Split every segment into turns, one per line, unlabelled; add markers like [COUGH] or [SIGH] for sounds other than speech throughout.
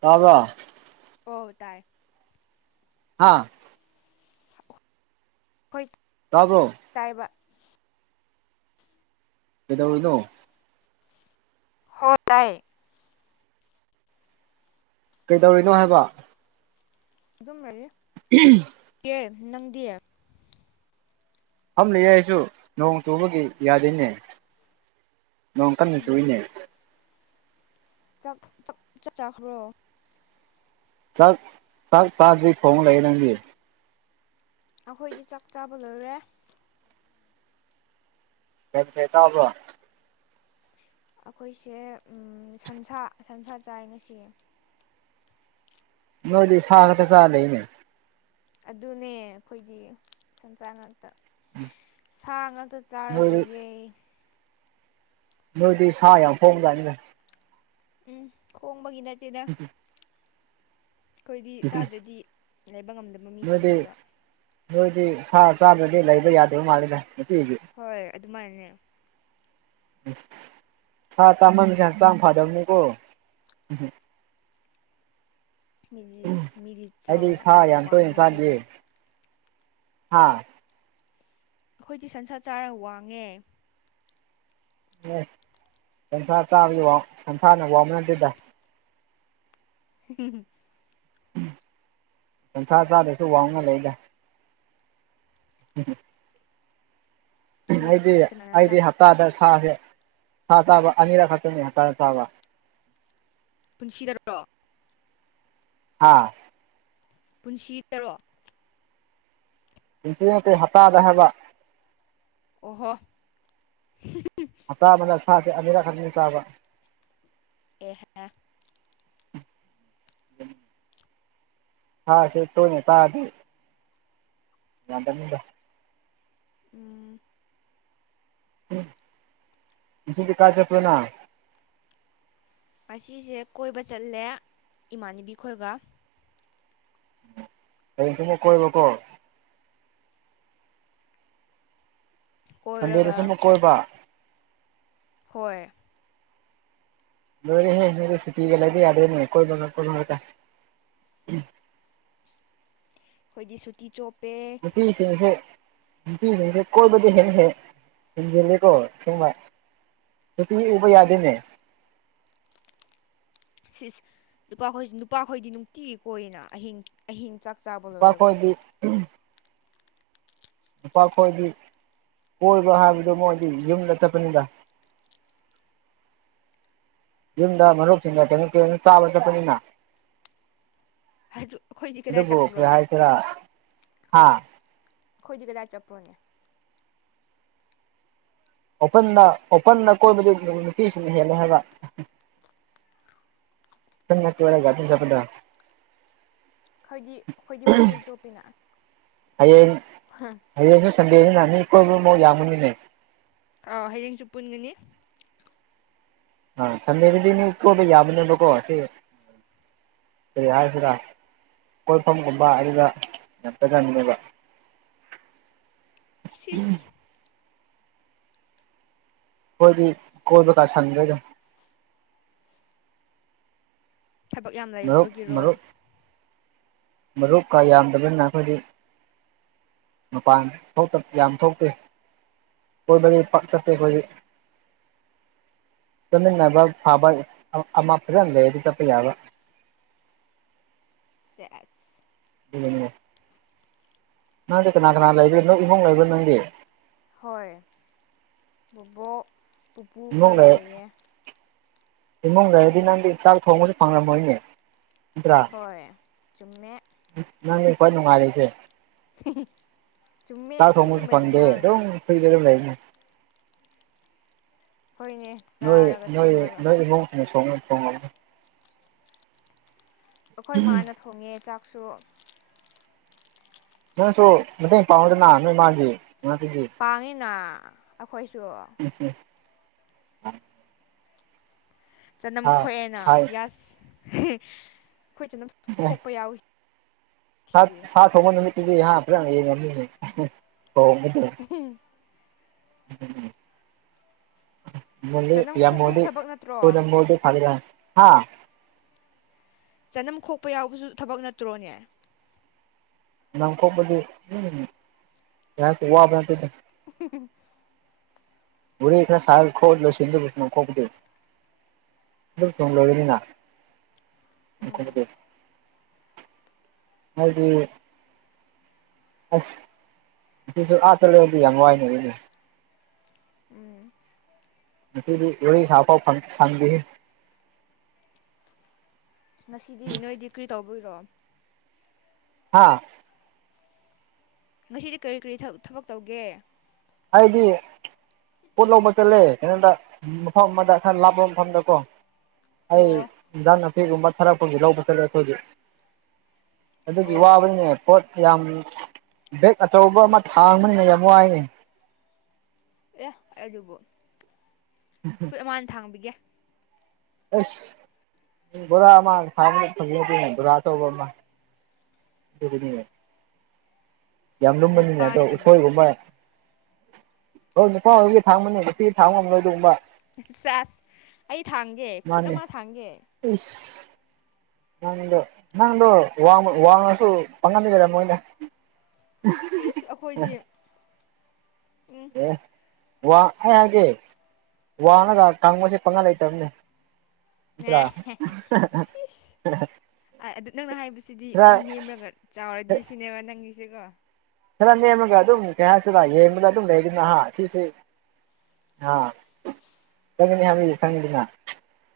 ꯇꯥꯕ꯭ꯔꯣ꯫
ꯑꯣ ꯑꯣ ꯇꯥꯏ꯫
ꯍꯥꯥ꯫
[INAUDIBLE]
ꯇꯥꯕ꯭ꯔꯣ꯫
ꯇꯥꯌꯦꯕ꯫
ꯀꯩꯗꯧꯔꯤꯅꯣ꯫
ꯍꯣ ꯇꯥꯌꯦ꯫
ꯀꯩꯗꯧꯔꯤꯅꯣ ꯍꯥꯏꯕ꯫
ꯑꯗꯨꯝ ꯂꯩꯔꯤꯌꯦ꯫
[UNINTELLIGIBLE]
ꯀꯦ ꯅꯪꯗꯤ꯫
ꯐꯝꯂꯤꯌꯦ ꯑꯩꯁꯨ ꯅꯣꯡ ꯆꯨꯕꯒꯤ ꯌꯥꯗꯦꯅꯦ ꯅꯣꯡ ꯀꯟꯅ ꯆꯨꯌꯦꯅꯦ꯫
ꯥꯆꯥꯛ ꯆꯥꯛ ꯆꯥ ꯆꯥꯈ꯭ꯔꯣ
ꯆꯥꯛ ꯆꯥꯛ ꯆꯥꯗꯔ꯭ꯤ ꯊꯣꯡꯉꯥ ꯂꯩꯏ ꯅꯣꯏꯗꯤ
ꯑꯩꯈꯣꯏꯗꯤ ꯆꯥꯛ ꯆꯥꯕ ꯂꯣꯏꯔꯦ
ꯀꯩ ꯃꯊꯦꯜ ꯆꯕꯔꯣ
ꯑꯩꯈꯣꯏꯁꯦ ꯁꯟꯁꯥ ꯁꯟꯁꯥ ꯆꯥꯏ ꯉꯁꯤ
ꯅꯣꯏꯗꯤ ꯁꯥꯒꯗ ꯆꯥ ꯂꯩꯅꯦ
ꯑꯗꯨꯅꯦ ꯑꯩꯈꯣꯏꯒꯤ ꯁꯟꯁꯥ ꯉꯥꯛꯇ ꯁꯥ ꯉꯥ ꯇ ꯆꯥꯔꯒ
ꯅꯣꯏꯗꯤ
ꯂꯩꯌꯦ
ꯅꯣꯏꯗꯤ ꯁꯥ ꯌꯥꯝ ꯍꯣꯡꯖꯥꯠꯅꯤꯗ
ꯍꯣꯡꯕꯒꯤ ꯅꯠꯇꯦꯗꯥ ꯑꯩꯈꯣꯏꯗꯤ ꯆꯥꯗ꯭ꯔꯗꯤ ꯂꯩꯕ ꯉꯝꯗꯕ
ꯅꯣꯏꯗꯤ
ꯃꯤꯁꯤꯡꯅꯦꯕ
ꯅꯣꯏꯗꯤ ꯁꯥ ꯆꯥꯗꯔꯥꯗꯤ ꯂꯩꯕ ꯌꯥꯗꯕ ꯃꯥꯜꯂꯤꯗ ꯅꯨꯇꯤꯒꯤ
ꯍꯣꯏ ꯑꯗꯨꯃꯥꯏꯅꯅꯦ
ꯎꯝ ꯁ ꯆꯥꯝꯃꯟ ꯕꯁꯤ ꯍꯛꯆꯥꯡ ꯐꯗꯕꯅꯤꯀꯣ ꯎꯝ
ꯃꯤꯗꯤ ꯃꯤꯗꯤ
ꯑꯩꯗꯤ
ꯆꯥꯎꯋꯦꯅ
ꯁꯥ
ꯃꯤꯗꯤ
ꯌꯥꯝ ꯇꯣꯏꯅ
ꯋꯥꯡꯉꯦꯅ ꯑꯩꯈꯣꯏꯗꯤ
ꯍꯥꯥ
ꯑꯩꯈꯣꯏꯗꯤ ꯁꯟꯁꯥ ꯆꯥꯔ ꯋꯥꯡꯉꯦ
ꯑꯦ ꯁꯟꯁꯥ ꯆꯥꯕꯒꯤ ꯋꯥꯡ ꯁꯟꯁꯥꯅ ꯋꯥꯡꯕ ꯅꯠꯇꯦꯗ
ꯍꯤ ꯍꯤ ꯍꯨꯝ
ꯎꯝ ꯁꯟꯁꯥ ꯆꯥꯗꯔꯥꯁꯨ ꯋꯥꯡꯕ ꯂꯩꯗ
ꯅꯣꯏ
ꯑꯩꯗꯤ
ꯀꯅꯥꯅ ꯆꯥ
ꯑꯩꯗꯤ ꯍꯞꯇꯥꯗ ꯁꯥꯁꯦ ꯁꯥ ꯆꯥꯕ ꯑꯅꯤꯔꯛ ꯈꯛꯇꯅꯤ ꯍꯞꯇꯥꯗ ꯆꯥꯕ
ꯄꯨꯟꯁꯤꯗ꯭ꯔꯣ
ꯍꯥꯥ
ꯄꯨꯟꯁꯤ ꯇꯔꯣ
ꯍꯧꯖꯤꯛ ꯅꯠꯇꯦ ꯍꯞꯇꯥꯗ ꯍꯥꯏꯕ
ꯑꯣꯍꯣ ꯍꯨꯝ ꯍꯨꯝ
ꯆꯕꯅꯥ ꯁꯥꯁꯦ ꯑꯅꯤꯔꯛ ꯑꯅꯤꯔꯛ ꯆꯥꯕꯥ
ꯑꯦꯍꯦ
ꯎꯝ ꯁꯥꯁꯦ ꯇꯣꯏꯅꯥ ꯆꯔꯗꯤ ꯌꯥꯗꯝꯅꯤꯗ
ꯎꯝ
ꯎꯝ ꯉꯁꯤꯗꯤ ꯀꯥꯏ ꯆꯠꯄꯥꯅꯣ
ꯑꯁꯤꯁꯦ ꯀꯣꯏꯕ ꯆꯠꯂꯦ ꯏꯃꯥꯟꯅꯕꯤ ꯈꯣꯏꯒ
ꯍꯌꯦꯡ ꯊꯨꯝꯃ ꯀꯣꯏꯕ ꯀꯣ ꯁꯟꯗꯦꯗ
ꯀꯣꯏꯔꯒ
ꯁꯨ ꯃꯨꯛ ꯀꯣꯏꯕ
ꯍꯣꯏ
ꯂꯣꯏꯔꯦ ꯍꯦ ꯅꯣꯏ ꯁꯤꯇꯤꯗ ꯂꯩꯕ ꯌꯥꯗꯦꯅꯦ ꯀꯣꯏꯕꯥ ꯆꯠꯄꯥ ꯃꯔꯛꯇꯥ
ꯑꯩꯈꯣꯏꯗꯤ ꯁꯨꯇꯤ ꯆꯣꯞꯄꯦ
ꯃꯤ ꯁꯤꯡꯁꯦ ꯅꯨꯄꯤꯁꯤꯡꯁꯦ ꯀꯣꯏꯕꯗꯤ ꯍꯦꯟꯅ ꯍꯦꯛ ꯍꯦꯟꯖꯤꯜꯂꯤꯀꯣ ꯁꯦꯡꯕ ꯅꯨꯄꯤ ꯎꯕ ꯌꯥꯗꯅꯦ
ꯁꯤꯁ ꯅꯨꯄꯥꯈꯣꯏ ꯅꯨꯄꯥꯈꯣꯏꯗꯤ ꯅꯨꯡꯇꯤꯒꯤ ꯀꯣꯏꯅ ꯑꯍꯤꯡ ꯑꯍꯤꯡ ꯆꯥꯛ ꯆꯥꯕ
ꯅꯨꯄꯥ
ꯂꯣꯏꯔꯒ
ꯈꯣꯏꯗꯤ ꯅꯨꯄꯥ ꯈꯣꯏꯗꯤ ꯀꯣꯏꯕ ꯍꯥꯏꯕꯗꯣ ꯃꯣꯏꯗꯤ ꯌꯨꯝꯗ ꯆꯠꯄꯅꯤꯗ [INAUDIBLE] ꯌꯨꯝꯗ ꯃꯔꯨꯞꯁꯤꯡꯒꯥ ꯀꯩꯅꯣꯝ ꯄꯨꯟꯅ ꯆꯥꯕ ꯆꯠꯄꯅꯤꯅ
ꯍꯥꯏ
ꯑꯗꯨꯕꯨ ꯀꯩ ꯍꯥꯏꯁꯤꯦꯔꯥ ꯍꯥ
ꯑꯩꯈꯣꯏꯗꯤ ꯀꯗꯥꯏ ꯆꯠꯄ꯭ꯔꯣꯅꯦ
ꯑꯣꯄꯟꯅ ꯑꯣꯄꯟꯟꯅ ꯀꯣꯏꯕꯗꯨ ꯅꯨꯄꯤꯁꯤꯡꯅ ꯍꯦꯜꯂꯦ ꯍꯥꯏꯕ ꯅ ꯀꯦꯒꯒꯥꯗꯅ ꯆꯄꯗ
ꯍꯥꯏꯣꯏꯗꯤ ꯑꯩꯈꯣꯏꯗꯤ ꯍꯨꯇꯤ ꯆꯣꯄꯤꯅ
ꯑꯩꯌꯦ
ꯍꯥ
ꯍꯌꯦꯡꯁꯨ ꯁꯟꯗꯦꯁꯤ ꯅꯥꯅꯤ ꯀꯣꯏꯕꯃꯛ ꯌꯥꯝꯃꯅꯤꯅꯦ
ꯑ ꯍꯌꯦꯡꯁꯨ ꯄꯨꯟꯒꯅꯤ
ꯑ ꯊꯟꯕꯤꯗꯗꯤ ꯃꯤ ꯀꯣꯏꯕ ꯌꯥꯕꯅꯦꯕꯀꯣ ꯁꯤ ꯀꯔꯤ ꯍꯥꯏꯁꯤꯔ ꯀꯣꯏꯐꯝꯒꯨꯝꯕ ꯑꯗꯨꯗ ꯉꯇ ꯉꯅꯦꯕ
ꯁꯤꯁ
ꯑꯩꯏꯗꯤ ꯀꯣꯏ ꯄꯀꯁꯥꯅꯤ ꯀꯒ
ꯊꯕꯛ ꯌꯥꯝ
ꯃꯔꯨꯞ
ꯂꯩꯕꯒꯤꯔꯣ
ꯃꯔꯨꯞꯀꯥ ꯌꯥꯝꯗꯕꯅꯤꯅ ꯑꯩꯈꯣꯏꯗꯤ ꯃꯄꯥꯟ ꯊꯣꯛꯇ ꯌꯥꯝ ꯊꯣꯛꯇꯦ ꯍꯕꯗꯤ ꯆꯠꯇꯦꯗꯤ ꯆꯠꯃꯤꯟꯅꯕ ꯐꯥꯕ ꯑꯃ ꯐꯖꯅ ꯂꯩꯔꯗꯤ ꯆꯠꯄ ꯌꯥꯕ
ꯁꯦꯁ
ꯎꯝ ꯅꯪꯗꯤ ꯀꯅꯥ ꯀꯅꯥ ꯂꯩꯕꯦ ꯅꯪ ꯏꯃꯨꯡ ꯂꯩꯕ ꯅꯪꯗꯤ
ꯍꯣꯏ ꯕꯕꯣꯛ ꯄꯨꯄꯨ ꯈꯣꯏꯒ ꯂꯩꯌꯦ
ꯏꯃꯨꯡꯗꯔꯗꯤ ꯅꯪꯗꯤ ꯆꯥꯛ ꯊꯣꯡꯕꯁꯨ ꯐꯪꯉꯝꯃꯣꯏꯅꯦ
ꯍꯣꯏ ꯆꯨꯝꯃꯦ
ꯅꯪꯅꯦ ꯈ꯭ꯋꯥ ꯅꯨꯡꯉꯥꯏꯔꯤꯁꯦ
ꯆꯨꯝꯃꯦ
ꯇꯥ
ꯑꯆꯨꯝ
ꯇꯣꯡꯉꯁꯨ
ꯆꯨꯝꯕ ꯌꯥꯝ
ꯐꯉꯗꯦ
ꯉꯥꯡꯉꯦ
ꯐ ꯂꯩꯔꯗꯗꯤ ꯂꯩꯅꯤ
ꯍꯣꯏꯅꯦ
ꯅꯣꯏ
ꯆꯥꯔꯒ
ꯅꯣꯏ
ꯇꯨꯝꯔꯒ
ꯅꯣꯏ ꯏꯃꯨꯡ ꯁꯣꯡꯉ ꯊꯣꯡꯉꯝꯅꯤ
ꯑꯩꯈꯣꯏ ꯃꯥꯅ ꯊꯣꯡꯉꯦ ꯆꯥꯛꯁꯨ
ꯅꯪꯁꯨ ꯃꯇꯦꯡ ꯄꯥꯡꯉꯗꯅ ꯅꯣꯏ ꯃꯥꯒꯤꯇꯒꯤ
ꯄꯥꯡꯉꯤꯅ ꯑꯩꯈꯣꯏꯁꯨ
ꯎꯝ
ꯆꯅꯝ
ꯁꯥ
ꯈꯣꯛꯑꯦꯅ
ꯁꯥ
ꯄꯤꯌꯥꯁ ꯑꯩꯈꯣꯏ ꯆꯅꯝ ꯈꯣꯛꯄ ꯌꯥꯎꯏ
ꯁꯥ
ꯁꯤꯗꯤ
ꯁꯕ ꯅꯨꯃꯤꯠꯠꯇꯗꯤꯟ ꯐꯉꯃꯤꯉ
ꯍꯝ
ꯎꯝ ꯃ
ꯆꯅꯝ
ꯌꯥꯝ
ꯈꯣꯛꯄꯁꯨ
ꯃꯣꯗꯤ
ꯊꯕꯛ ꯅꯠꯇ꯭ꯔꯣ
ꯄꯅ ꯃꯣꯗꯤ ꯐ ꯍꯥ
ꯆꯅꯝ ꯈꯣꯛꯄ ꯌꯥꯎꯕꯁꯨ ꯊꯕꯛ ꯅꯠꯇ꯭ꯔꯣꯅꯦ꯫
ꯆꯅꯝ ꯈꯣꯛꯄꯗꯨ ꯉꯥꯏꯍꯥꯛꯁꯨ ꯋꯥꯕ ꯅꯠꯇꯗ
[UNINTELLIGIBLE]
ꯎꯦ ꯈ ꯁ ꯈꯣꯠ ꯂ ꯁꯤ ꯈꯣꯛꯗ [UNINTELLIGIBLE] ꯂꯒꯅꯤꯗ ꯍꯥꯏꯕꯗꯤ꯫ ꯑꯁ ꯁꯤꯁꯨ ꯑꯥ ꯆꯥꯠꯂꯗꯤ ꯌꯥꯝ ꯋꯥꯏꯅ ꯏꯅꯦ
ꯎꯝ꯫
ꯉꯁꯤꯗꯤ ꯋꯥꯔꯤ ꯁꯥꯐꯥꯎ ꯐꯪ ꯁꯥꯡꯗꯦꯍꯦ
ꯉꯁꯤꯗꯤ ꯅꯣꯏꯗꯤ ꯀꯔꯤ ꯇꯧꯕꯣꯏꯔꯣ꯫
ꯍꯥꯥ
ꯉꯁꯤꯗꯤ ꯀꯔꯤ ꯀꯔꯤ ꯊꯕꯛ ꯇꯧꯒꯦ꯫
ꯑꯩꯏꯗꯤ ꯄꯣꯠ ꯂꯧꯕ ꯆꯠꯂꯦ ꯀꯩꯅꯣꯗ ꯃꯐꯝ ꯑꯃꯗ ꯈꯔ ꯂꯥꯞꯄ ꯃꯐꯝꯗ ꯀꯣ ꯑꯩ
ꯑꯣ
ꯏꯟꯖꯥꯡ ꯅꯥꯄꯤꯒꯨꯝꯕ ꯊꯥꯔꯛꯄꯒꯤ ꯂꯧꯕ ꯆꯔꯦ ꯑꯩꯈꯣꯏꯗꯤ ꯑꯗꯨꯒꯤ
ꯑꯣ
ꯋꯥꯕꯅꯤꯅꯦ ꯄꯣꯠ ꯌꯥꯝ ꯕꯦꯛ ꯑꯆꯧꯕ ꯑꯃ ꯊꯥꯡꯕꯅꯤꯅ ꯌꯥꯝ ꯋꯥꯏꯅꯤ꯫
ꯑꯩꯒꯤꯕꯨ
ꯎꯝ ꯍꯝ
ꯀꯣꯏꯠ ꯑꯃꯥꯟꯅ ꯊꯥꯡꯕꯤꯒꯦ꯫
ꯑꯁ ꯕꯣꯔꯥ [UNINTELLIGIBLE] ꯕꯣꯔ ꯑꯆꯧꯕ ꯑꯃ ꯑꯗꯨꯒꯤꯅꯦ ꯌꯥꯝ ꯂꯨꯝꯕꯅꯤꯅ ꯑꯗꯣ
ꯅꯨꯄꯥꯅꯦ ꯀꯩꯅꯣ
ꯎꯁꯣꯏꯒꯨꯝꯕ꯫ ꯅꯨꯄꯥ ꯑꯣꯏꯕꯒꯤ ꯊꯥꯡꯕꯅꯦ ꯅꯨꯄꯤ ꯊꯥꯡꯕ ꯉꯝ ꯅꯣꯏ ꯑꯗꯨꯒꯨꯝꯕ
ꯁꯦꯁ ꯑꯩ ꯊꯥꯡꯒꯦ ꯈꯨꯠ ꯑꯃ
ꯃꯥꯅꯦ
ꯊꯥꯡꯒꯦ꯫
ꯏꯁ꯫ ꯅꯪꯗꯣ ꯅꯪꯗꯣ ꯋꯥꯡꯉꯁꯨ ꯐꯥꯡꯍꯟꯈꯤ ꯃꯣꯏꯗ
ꯁꯤꯁ ꯑꯩꯈꯣꯏꯗꯤ ꯎꯝ
ꯑꯦ ꯋꯥ ꯑꯩ ꯍꯥꯏꯒꯦ ꯋꯥꯅꯒ ꯀꯥꯡꯕꯁꯦ ꯄꯪꯉꯥ ꯂꯩꯇꯕꯅꯦ ꯅꯠꯇ꯭ꯔꯥ
ꯁꯤꯁ ꯑꯗꯨ ꯅꯪꯅ ꯍꯥꯏꯕꯁꯤꯗꯤ
ꯈꯔ
ꯃꯤ ꯅꯦꯝꯔꯒ ꯆꯥꯎꯔꯗꯤ ꯁꯤꯅꯦꯕ ꯅꯪꯒꯤꯁꯤꯀꯣ꯫
ꯈꯔ ꯅꯦꯝꯃꯒ ꯑꯗꯨꯝ ꯀꯩ ꯍꯥꯏꯁꯤꯔ ꯌꯦꯡꯕꯗ ꯑꯗꯨꯝ ꯂꯩꯗꯨꯅ ꯑꯍꯥ ꯁꯤꯁꯦ꯫ ꯑꯅꯤ ꯍꯥꯏ ꯐꯪꯅ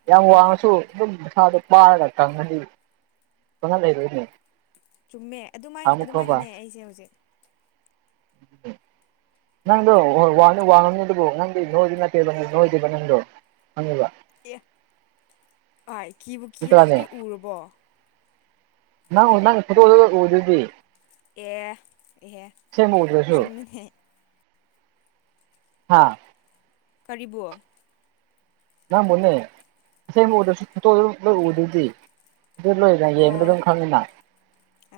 ꯌꯥꯝ ꯋꯥꯡꯉꯁꯨ ꯑꯗꯨꯝ ꯃꯁꯥꯗꯣ ꯄꯥꯔꯒ ꯀꯪꯉꯗꯤ ꯄꯥꯡꯒꯜ ꯂꯩꯔꯦꯏꯅꯤ
ꯆꯨꯝꯃꯦ ꯑꯗꯨꯃꯥꯏ ꯑꯗꯨꯃꯥꯏꯅꯅꯦ ꯑꯩꯁꯦ ꯍꯧꯖꯤꯛ
ꯅꯪꯗꯣ ꯍꯣꯏ ꯋꯥꯅꯤ ꯋꯥꯉꯝꯅꯤ ꯑꯗꯨꯕꯨ ꯅꯪꯗꯤ ꯅꯣꯏꯗꯤ ꯅꯠꯇꯦꯕ ꯅ ꯅꯣꯏꯗꯕ ꯅꯪꯗꯣ ꯈꯪꯉꯦꯕ
ꯑꯦ ꯑꯥꯏ ꯀꯤꯕꯨ ꯀꯦ ꯅꯪ
ꯅꯠꯇ꯭ꯔꯥꯅꯦ
ꯑꯩ ꯎꯔꯕꯣ꯫
ꯅꯪ ꯅꯪ ꯐꯣꯇꯣ ꯑꯗꯨ ꯎꯗꯨꯗꯤ
ꯑꯦ ꯑꯦꯍꯦ
ꯑꯁꯦꯡꯕ ꯎꯗ꯭ꯔꯁꯨ
ꯆꯨꯝꯃꯤꯅꯦ
ꯍꯥꯥ
ꯀꯔꯤꯕꯨ
ꯅꯪꯕꯨꯅꯦ ꯑꯁꯦꯡꯕ ꯑꯨꯗꯔꯁꯨ ꯐꯣꯇꯣ ꯂꯣꯏ ꯎꯕꯗꯨꯗꯤ ꯑꯗꯨ ꯂꯣꯏ [UNINTELLIGIBLE] ꯑꯗꯨꯝ ꯈꯪꯏꯅ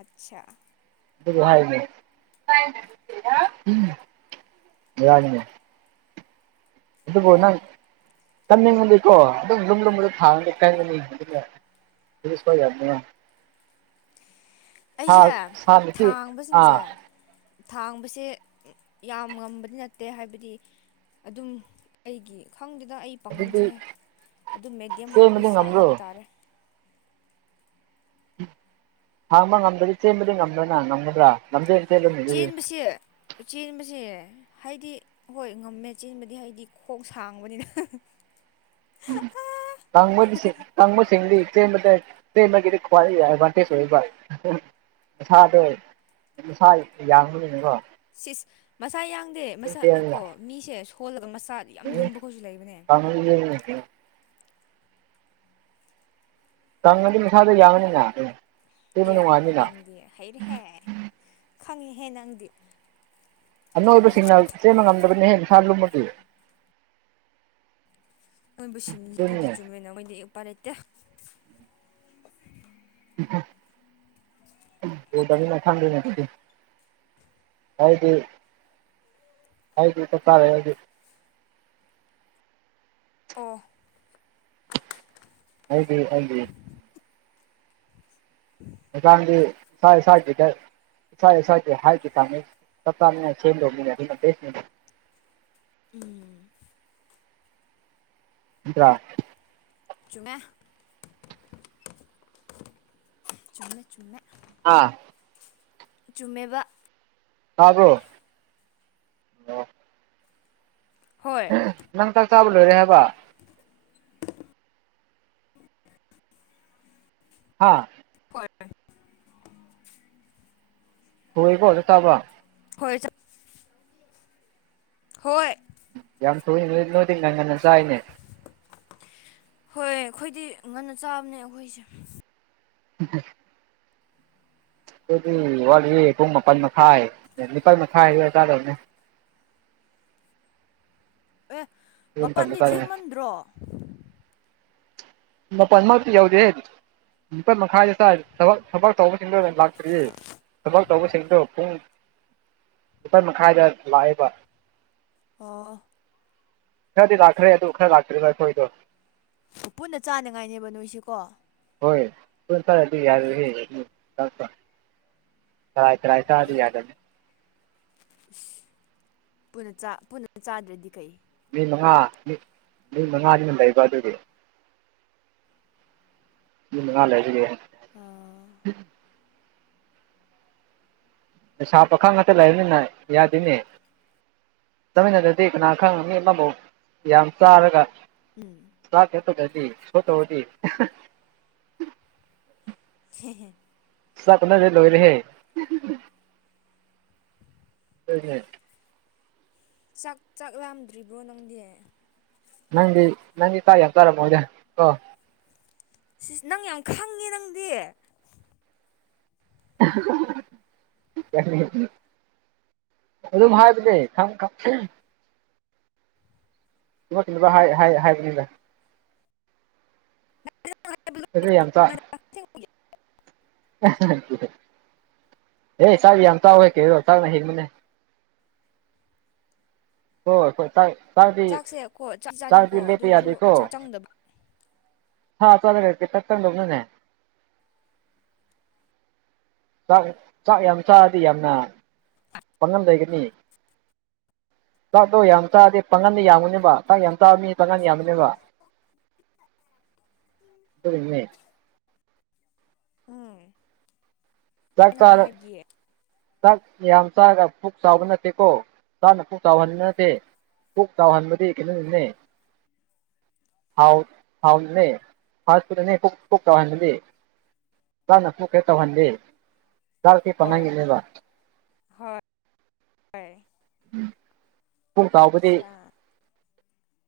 ꯑꯆꯥ
ꯍꯥꯏꯅꯤ ꯑꯗꯨꯕꯨ ꯅꯪ ꯀꯟꯅꯤꯡꯉꯗꯤꯀꯣ ꯑꯗꯨꯝ ꯂꯨꯝ ꯂꯨꯝꯕꯗ ꯊꯥꯡꯅꯤ ꯀꯥꯟꯒꯅꯤ [UNINTELLIGIBLE]
ꯑꯩꯁꯦ ꯊꯥꯡꯕꯁꯤꯡꯁꯦ ꯊꯥꯡꯕꯁꯦ ꯌꯥꯝ ꯉꯝꯕꯗꯤ ꯅꯠꯇꯦ ꯍꯥꯏꯕꯗꯤ ꯑꯗꯨꯝ ꯑꯩꯒꯤ ꯈꯪꯗꯨꯗ ꯑꯩ ꯄꯥꯡꯒꯟꯁꯦ
ꯑꯗꯨꯗꯤ
ꯑꯗꯨ ꯃꯦꯗꯤꯌꯝ ꯍꯥꯏꯕ
ꯆꯦꯟꯕꯗꯤ ꯉꯝꯕ꯭ꯔꯣ
ꯍꯥꯏꯕ ꯇꯥꯔꯦ
ꯍꯥꯡꯕ ꯉꯝꯗꯗꯤ ꯆꯦꯟꯕꯗꯤ ꯉꯝꯗꯅ ꯉꯝꯒꯗ꯭ꯔꯥ ꯅꯝꯖꯦꯜ ꯆꯦꯜꯂꯨꯅꯦ
ꯆꯦꯟ
ꯑꯗꯨꯗꯤ
ꯕꯁꯤ ꯆꯦꯟꯕꯁꯦ ꯍꯥꯏꯗꯤ ꯍꯣꯏ ꯉꯝꯃꯦ ꯆꯦꯟꯕꯗꯤ ꯍꯥꯏꯗꯤ ꯈꯣꯡ ꯁꯥꯡꯕꯅꯤꯅ
ꯎꯝ ꯀꯥꯡꯕꯨꯗꯤ ꯀꯥꯡꯕꯨꯁꯤꯡꯗꯤ ꯆꯕꯗ ꯆꯦꯟꯕꯒꯤꯗꯤ ꯈ꯭ꯋꯥꯏ ꯑꯦꯗꯚꯥꯟꯇꯦꯖ ꯑꯣꯏꯕ ꯃꯁꯥꯗꯣ ꯁꯥ ꯌꯥꯡꯕꯅꯤꯅꯀꯣ
ꯁꯤꯁ ꯃꯆꯥ ꯌꯥꯡꯗꯦ
ꯑꯗꯨꯝ
ꯃꯆꯥ
ꯆꯦꯜꯂꯤꯅ
ꯀꯣ ꯃꯤꯁꯦ ꯁꯣꯜꯂꯒ ꯃꯆꯥ ꯌꯥꯝ ꯂꯨꯝꯕ ꯈꯣꯏꯁꯨ ꯂꯩꯕꯅꯦ
ꯎꯝ ꯀꯪꯉꯗꯤ ꯃꯁꯥꯗ ꯌꯥꯒꯅꯤꯅ
ꯏ ꯅꯪꯗꯤ ꯍꯩꯔꯦꯍꯦ ꯈꯪꯉꯦꯍꯦ ꯅꯪꯗꯤ
ꯑꯅꯣꯏꯕꯁꯤꯡꯅ ꯆꯦꯟꯕ ꯉꯝꯗꯕꯅꯤ ꯍꯦꯟ ꯁꯥ ꯂꯨꯝꯃꯗꯤ
ꯃꯣꯏꯕꯨ ꯁꯤꯡꯉ ꯑꯗꯨꯗꯤ
ꯑꯗꯨꯅꯤꯅꯦ
ꯆꯨꯝꯃꯦꯅ ꯃꯣꯏꯗꯤ ꯎꯛꯄꯔꯦꯇꯦ
ꯎꯝ ꯎꯗꯕꯤꯅ ꯈꯪꯗꯣꯏꯅꯦ ꯑꯗꯨꯗꯤ ꯍꯥꯏꯗꯤ ꯍꯥꯏꯗꯤ ꯆꯠꯇꯥꯔꯦ ꯍꯥꯏꯗꯤ
ꯑꯣꯐ
ꯍꯗꯤ ꯍꯗꯤ ꯀꯥꯟꯗꯤ ꯁꯥꯒ ꯁ ꯍꯥꯏꯇꯥ ꯁꯇꯥ [UNINTELLIGIBLE]
ꯎꯝ
ꯎ꯭ꯔꯥ
ꯆꯨꯝꯃꯦ ꯆꯨꯝꯃꯦ ꯆꯨꯝꯃꯦ
ꯑꯥ
ꯆꯨꯝꯃꯦꯕ
ꯇꯥꯕꯔꯣ
ꯍꯣꯏ
ꯅꯪ ꯆꯥꯛ ꯆꯥꯕ ꯂꯣꯏꯔꯦ ꯍꯥꯏꯕ ꯍꯥ
ꯍꯣꯏ ꯍꯣꯏ꯫
ꯍꯣꯏꯕꯣ ꯑꯗꯨ ꯇꯥꯕ
ꯍꯣꯏ ꯆ ꯍꯣꯏ
ꯌꯥꯝ ꯊꯨꯏ ꯅꯣꯏ ꯅꯣꯏꯗꯤ ꯉꯪ ꯉꯟꯅ ꯆꯥꯏꯅꯦ
ꯍꯣꯏ ꯑꯩꯈꯣꯏꯗꯤ ꯉꯟꯅ ꯆꯥꯕꯅꯦ ꯑꯩꯈꯣꯏꯁꯦ
ꯎꯝ ꯑꯗꯨꯗꯤ ꯋꯥꯠꯂꯤ ꯄꯨꯡ ꯃꯥꯄꯜ ꯃꯈꯥꯏ ꯂꯄꯥꯜ ꯃꯈꯥꯏ ꯆꯥꯗꯧꯅꯦ
ꯑꯦ
ꯑꯗꯨ ꯃꯇꯝꯗ
ꯃꯄꯜꯗꯤ
ꯆꯥꯗꯣꯏꯅꯦ
ꯊꯦꯡꯃꯟꯗ꯭ꯔꯣ
ꯃꯥꯄꯜꯃꯛꯇꯤ ꯌꯧꯗꯦ ꯂꯄꯥ ꯃꯈꯥꯏꯗ ꯁꯥꯏ ꯊꯕ ꯊꯕꯛ ꯇꯧꯕꯁꯤꯡꯗ ꯂꯥꯛꯇ꯭ꯔꯤꯌꯦ ꯊꯕꯛ ꯇꯧꯕꯁꯤꯡꯗꯣ ꯄꯨꯡ ꯂꯄꯥꯜ ꯃꯈꯥꯏꯗ ꯂꯥꯛꯑꯦꯕ
ꯑꯣ
ꯈꯔꯗꯤ ꯂꯥꯛꯈ꯭ꯔꯦ ꯑꯗꯨ ꯈꯔ ꯂꯥꯛꯇ꯭ꯔꯦ ꯑꯩꯈꯣꯏꯗꯣ
ꯑꯣ ꯄꯨꯟꯅ ꯆꯥꯅꯉꯥꯏꯅꯦꯕ ꯅꯣꯏꯁꯤꯀꯣ
ꯍꯣꯏ ꯍ ꯐꯔꯦ ꯑꯗꯨ ꯌꯥꯔ ꯍ ꯏ ꯇꯔꯥꯏ ꯏꯁꯥ ꯑꯗꯨ ꯌꯥꯗꯅꯤ
ꯁ ꯄꯨꯟꯅ ꯆꯥꯗ꯭ꯔꯗꯤ ꯀꯩ
ꯃꯤ ꯃꯉꯥ ꯃꯤ ꯃꯤ ꯃꯉꯥꯅꯤꯅꯝ ꯂꯩꯕ ꯑꯗꯨꯗꯤ ꯎꯉꯂ ꯑꯁꯥ ꯄꯈꯥ ꯉꯥꯛꯇ ꯂꯩꯔꯕꯅꯤꯅ ꯌꯥꯗꯣꯏꯅꯦ ꯆꯠꯃꯤꯟꯅꯗꯗꯤ ꯀꯅꯥ ꯈꯪꯕ ꯃꯤ ꯑꯃꯕꯨꯥꯎ ꯌꯥꯝ ꯆꯥꯔꯒ
ꯎꯝ
ꯁꯥ ꯀꯦꯇ ꯀꯖꯤ ꯁꯣ ꯇ ꯍꯧꯖꯤ
ꯍꯦ ꯍꯦ
ꯆ ꯀꯅ ꯂꯣꯏꯔꯤꯦꯍꯦ ꯑꯗꯨ
ꯆꯥꯛ ꯆꯥꯛ ꯌꯥꯝꯗ꯭ꯔꯤꯕ꯭ꯔꯣ ꯅꯪꯗꯤ
ꯅꯪꯗꯤ ꯅꯪꯗꯤ ꯀꯥꯏ ꯌꯥꯝ ꯀꯥꯔꯝꯃꯣꯗ ꯀꯣ
ꯁꯤꯁ ꯅꯪ ꯌꯥꯝ ꯈꯪꯉꯦ ꯅꯪꯗꯤ
[UNINTELLIGIBLE] ꯑꯣ ꯑꯗꯨꯝ ꯍꯥꯗꯅꯦ ꯈꯝ ꯈ ꯍꯥꯏ ꯍꯥꯏ ꯍꯥꯏꯕꯅꯤꯗ
[UNINTELLIGIBLE]
ꯑꯗꯨ ꯌꯥꯝ ꯆ
[UNINTELLIGIBLE]
[UNINTELLIGIBLE] ꯑꯦ ꯆꯥꯛ ꯌꯥꯝ ꯆꯥꯎꯋꯦ ꯀꯩꯔꯣ ꯆꯥꯛꯅ ꯍꯤꯡꯕꯅꯦ ꯍꯣꯏ ꯆꯥꯗꯤ
ꯆꯥꯛꯁꯦꯀꯣ ꯆꯥꯛ
ꯆꯥꯗꯤ
ꯆꯥꯅꯤꯡꯀꯣ
ꯂꯦꯞꯄ
ꯑꯗꯨꯁꯨ
ꯌꯥꯗꯦꯀꯣ
ꯆꯥꯛ ꯆꯪꯗꯕ
ꯍ ꯆꯂꯔꯦꯠꯇ ꯂꯣꯛꯅꯅꯦ ꯆꯥꯛ ꯆꯥꯛ ꯌꯥꯝ ꯆꯥꯗꯤ ꯌꯥꯝꯅ ꯄꯪꯉꯝ ꯂꯩꯒꯅꯤ ꯇꯥꯛꯗꯣ ꯌꯥꯝ ꯆꯥꯗꯤ ꯄꯥꯡꯒꯟꯗ ꯌꯥꯝꯃꯨꯅꯦꯕ ꯊꯥꯛ ꯌꯥꯝ ꯆꯥꯕ ꯃꯤ ꯄꯥꯡꯒꯟ ꯌꯥꯝꯃꯅꯦꯕ ꯑꯗꯨ ꯏꯃꯦ
ꯎꯝ
ꯆꯛ
ꯅꯪꯅ
ꯆꯔꯥ
ꯍꯥꯏꯕꯒꯤ
ꯆꯥꯛ ꯌꯥꯝ ꯆꯥꯒ ꯄꯨꯛ ꯆꯥꯎꯕ ꯅꯠꯇꯦꯀꯣ ꯆꯥꯅ ꯄꯨꯛ ꯆꯥꯎꯍꯟꯕ ꯅꯠꯇꯦ ꯀꯛ ꯆꯥꯎꯍꯟꯕꯗꯤ ꯀꯩꯅꯣꯅꯤꯅꯦ ꯍꯥꯎ ꯍꯥꯎꯅꯦ ꯐ ꯐꯅꯦ ꯆꯥꯎꯋꯥꯅ ꯂꯩ ꯆꯅ ꯍꯨ ꯀꯦ ꯇꯧꯍꯟꯗꯦ ꯆꯥꯛ ꯀꯦ
ꯍꯣꯏ
ꯄꯥꯅꯪꯒꯤꯅꯦꯕ
ꯍꯣꯏ ꯍꯣꯏ
ꯎ ꯄꯨꯡ ꯆꯥꯎꯕꯗꯤ
ꯑꯆꯥ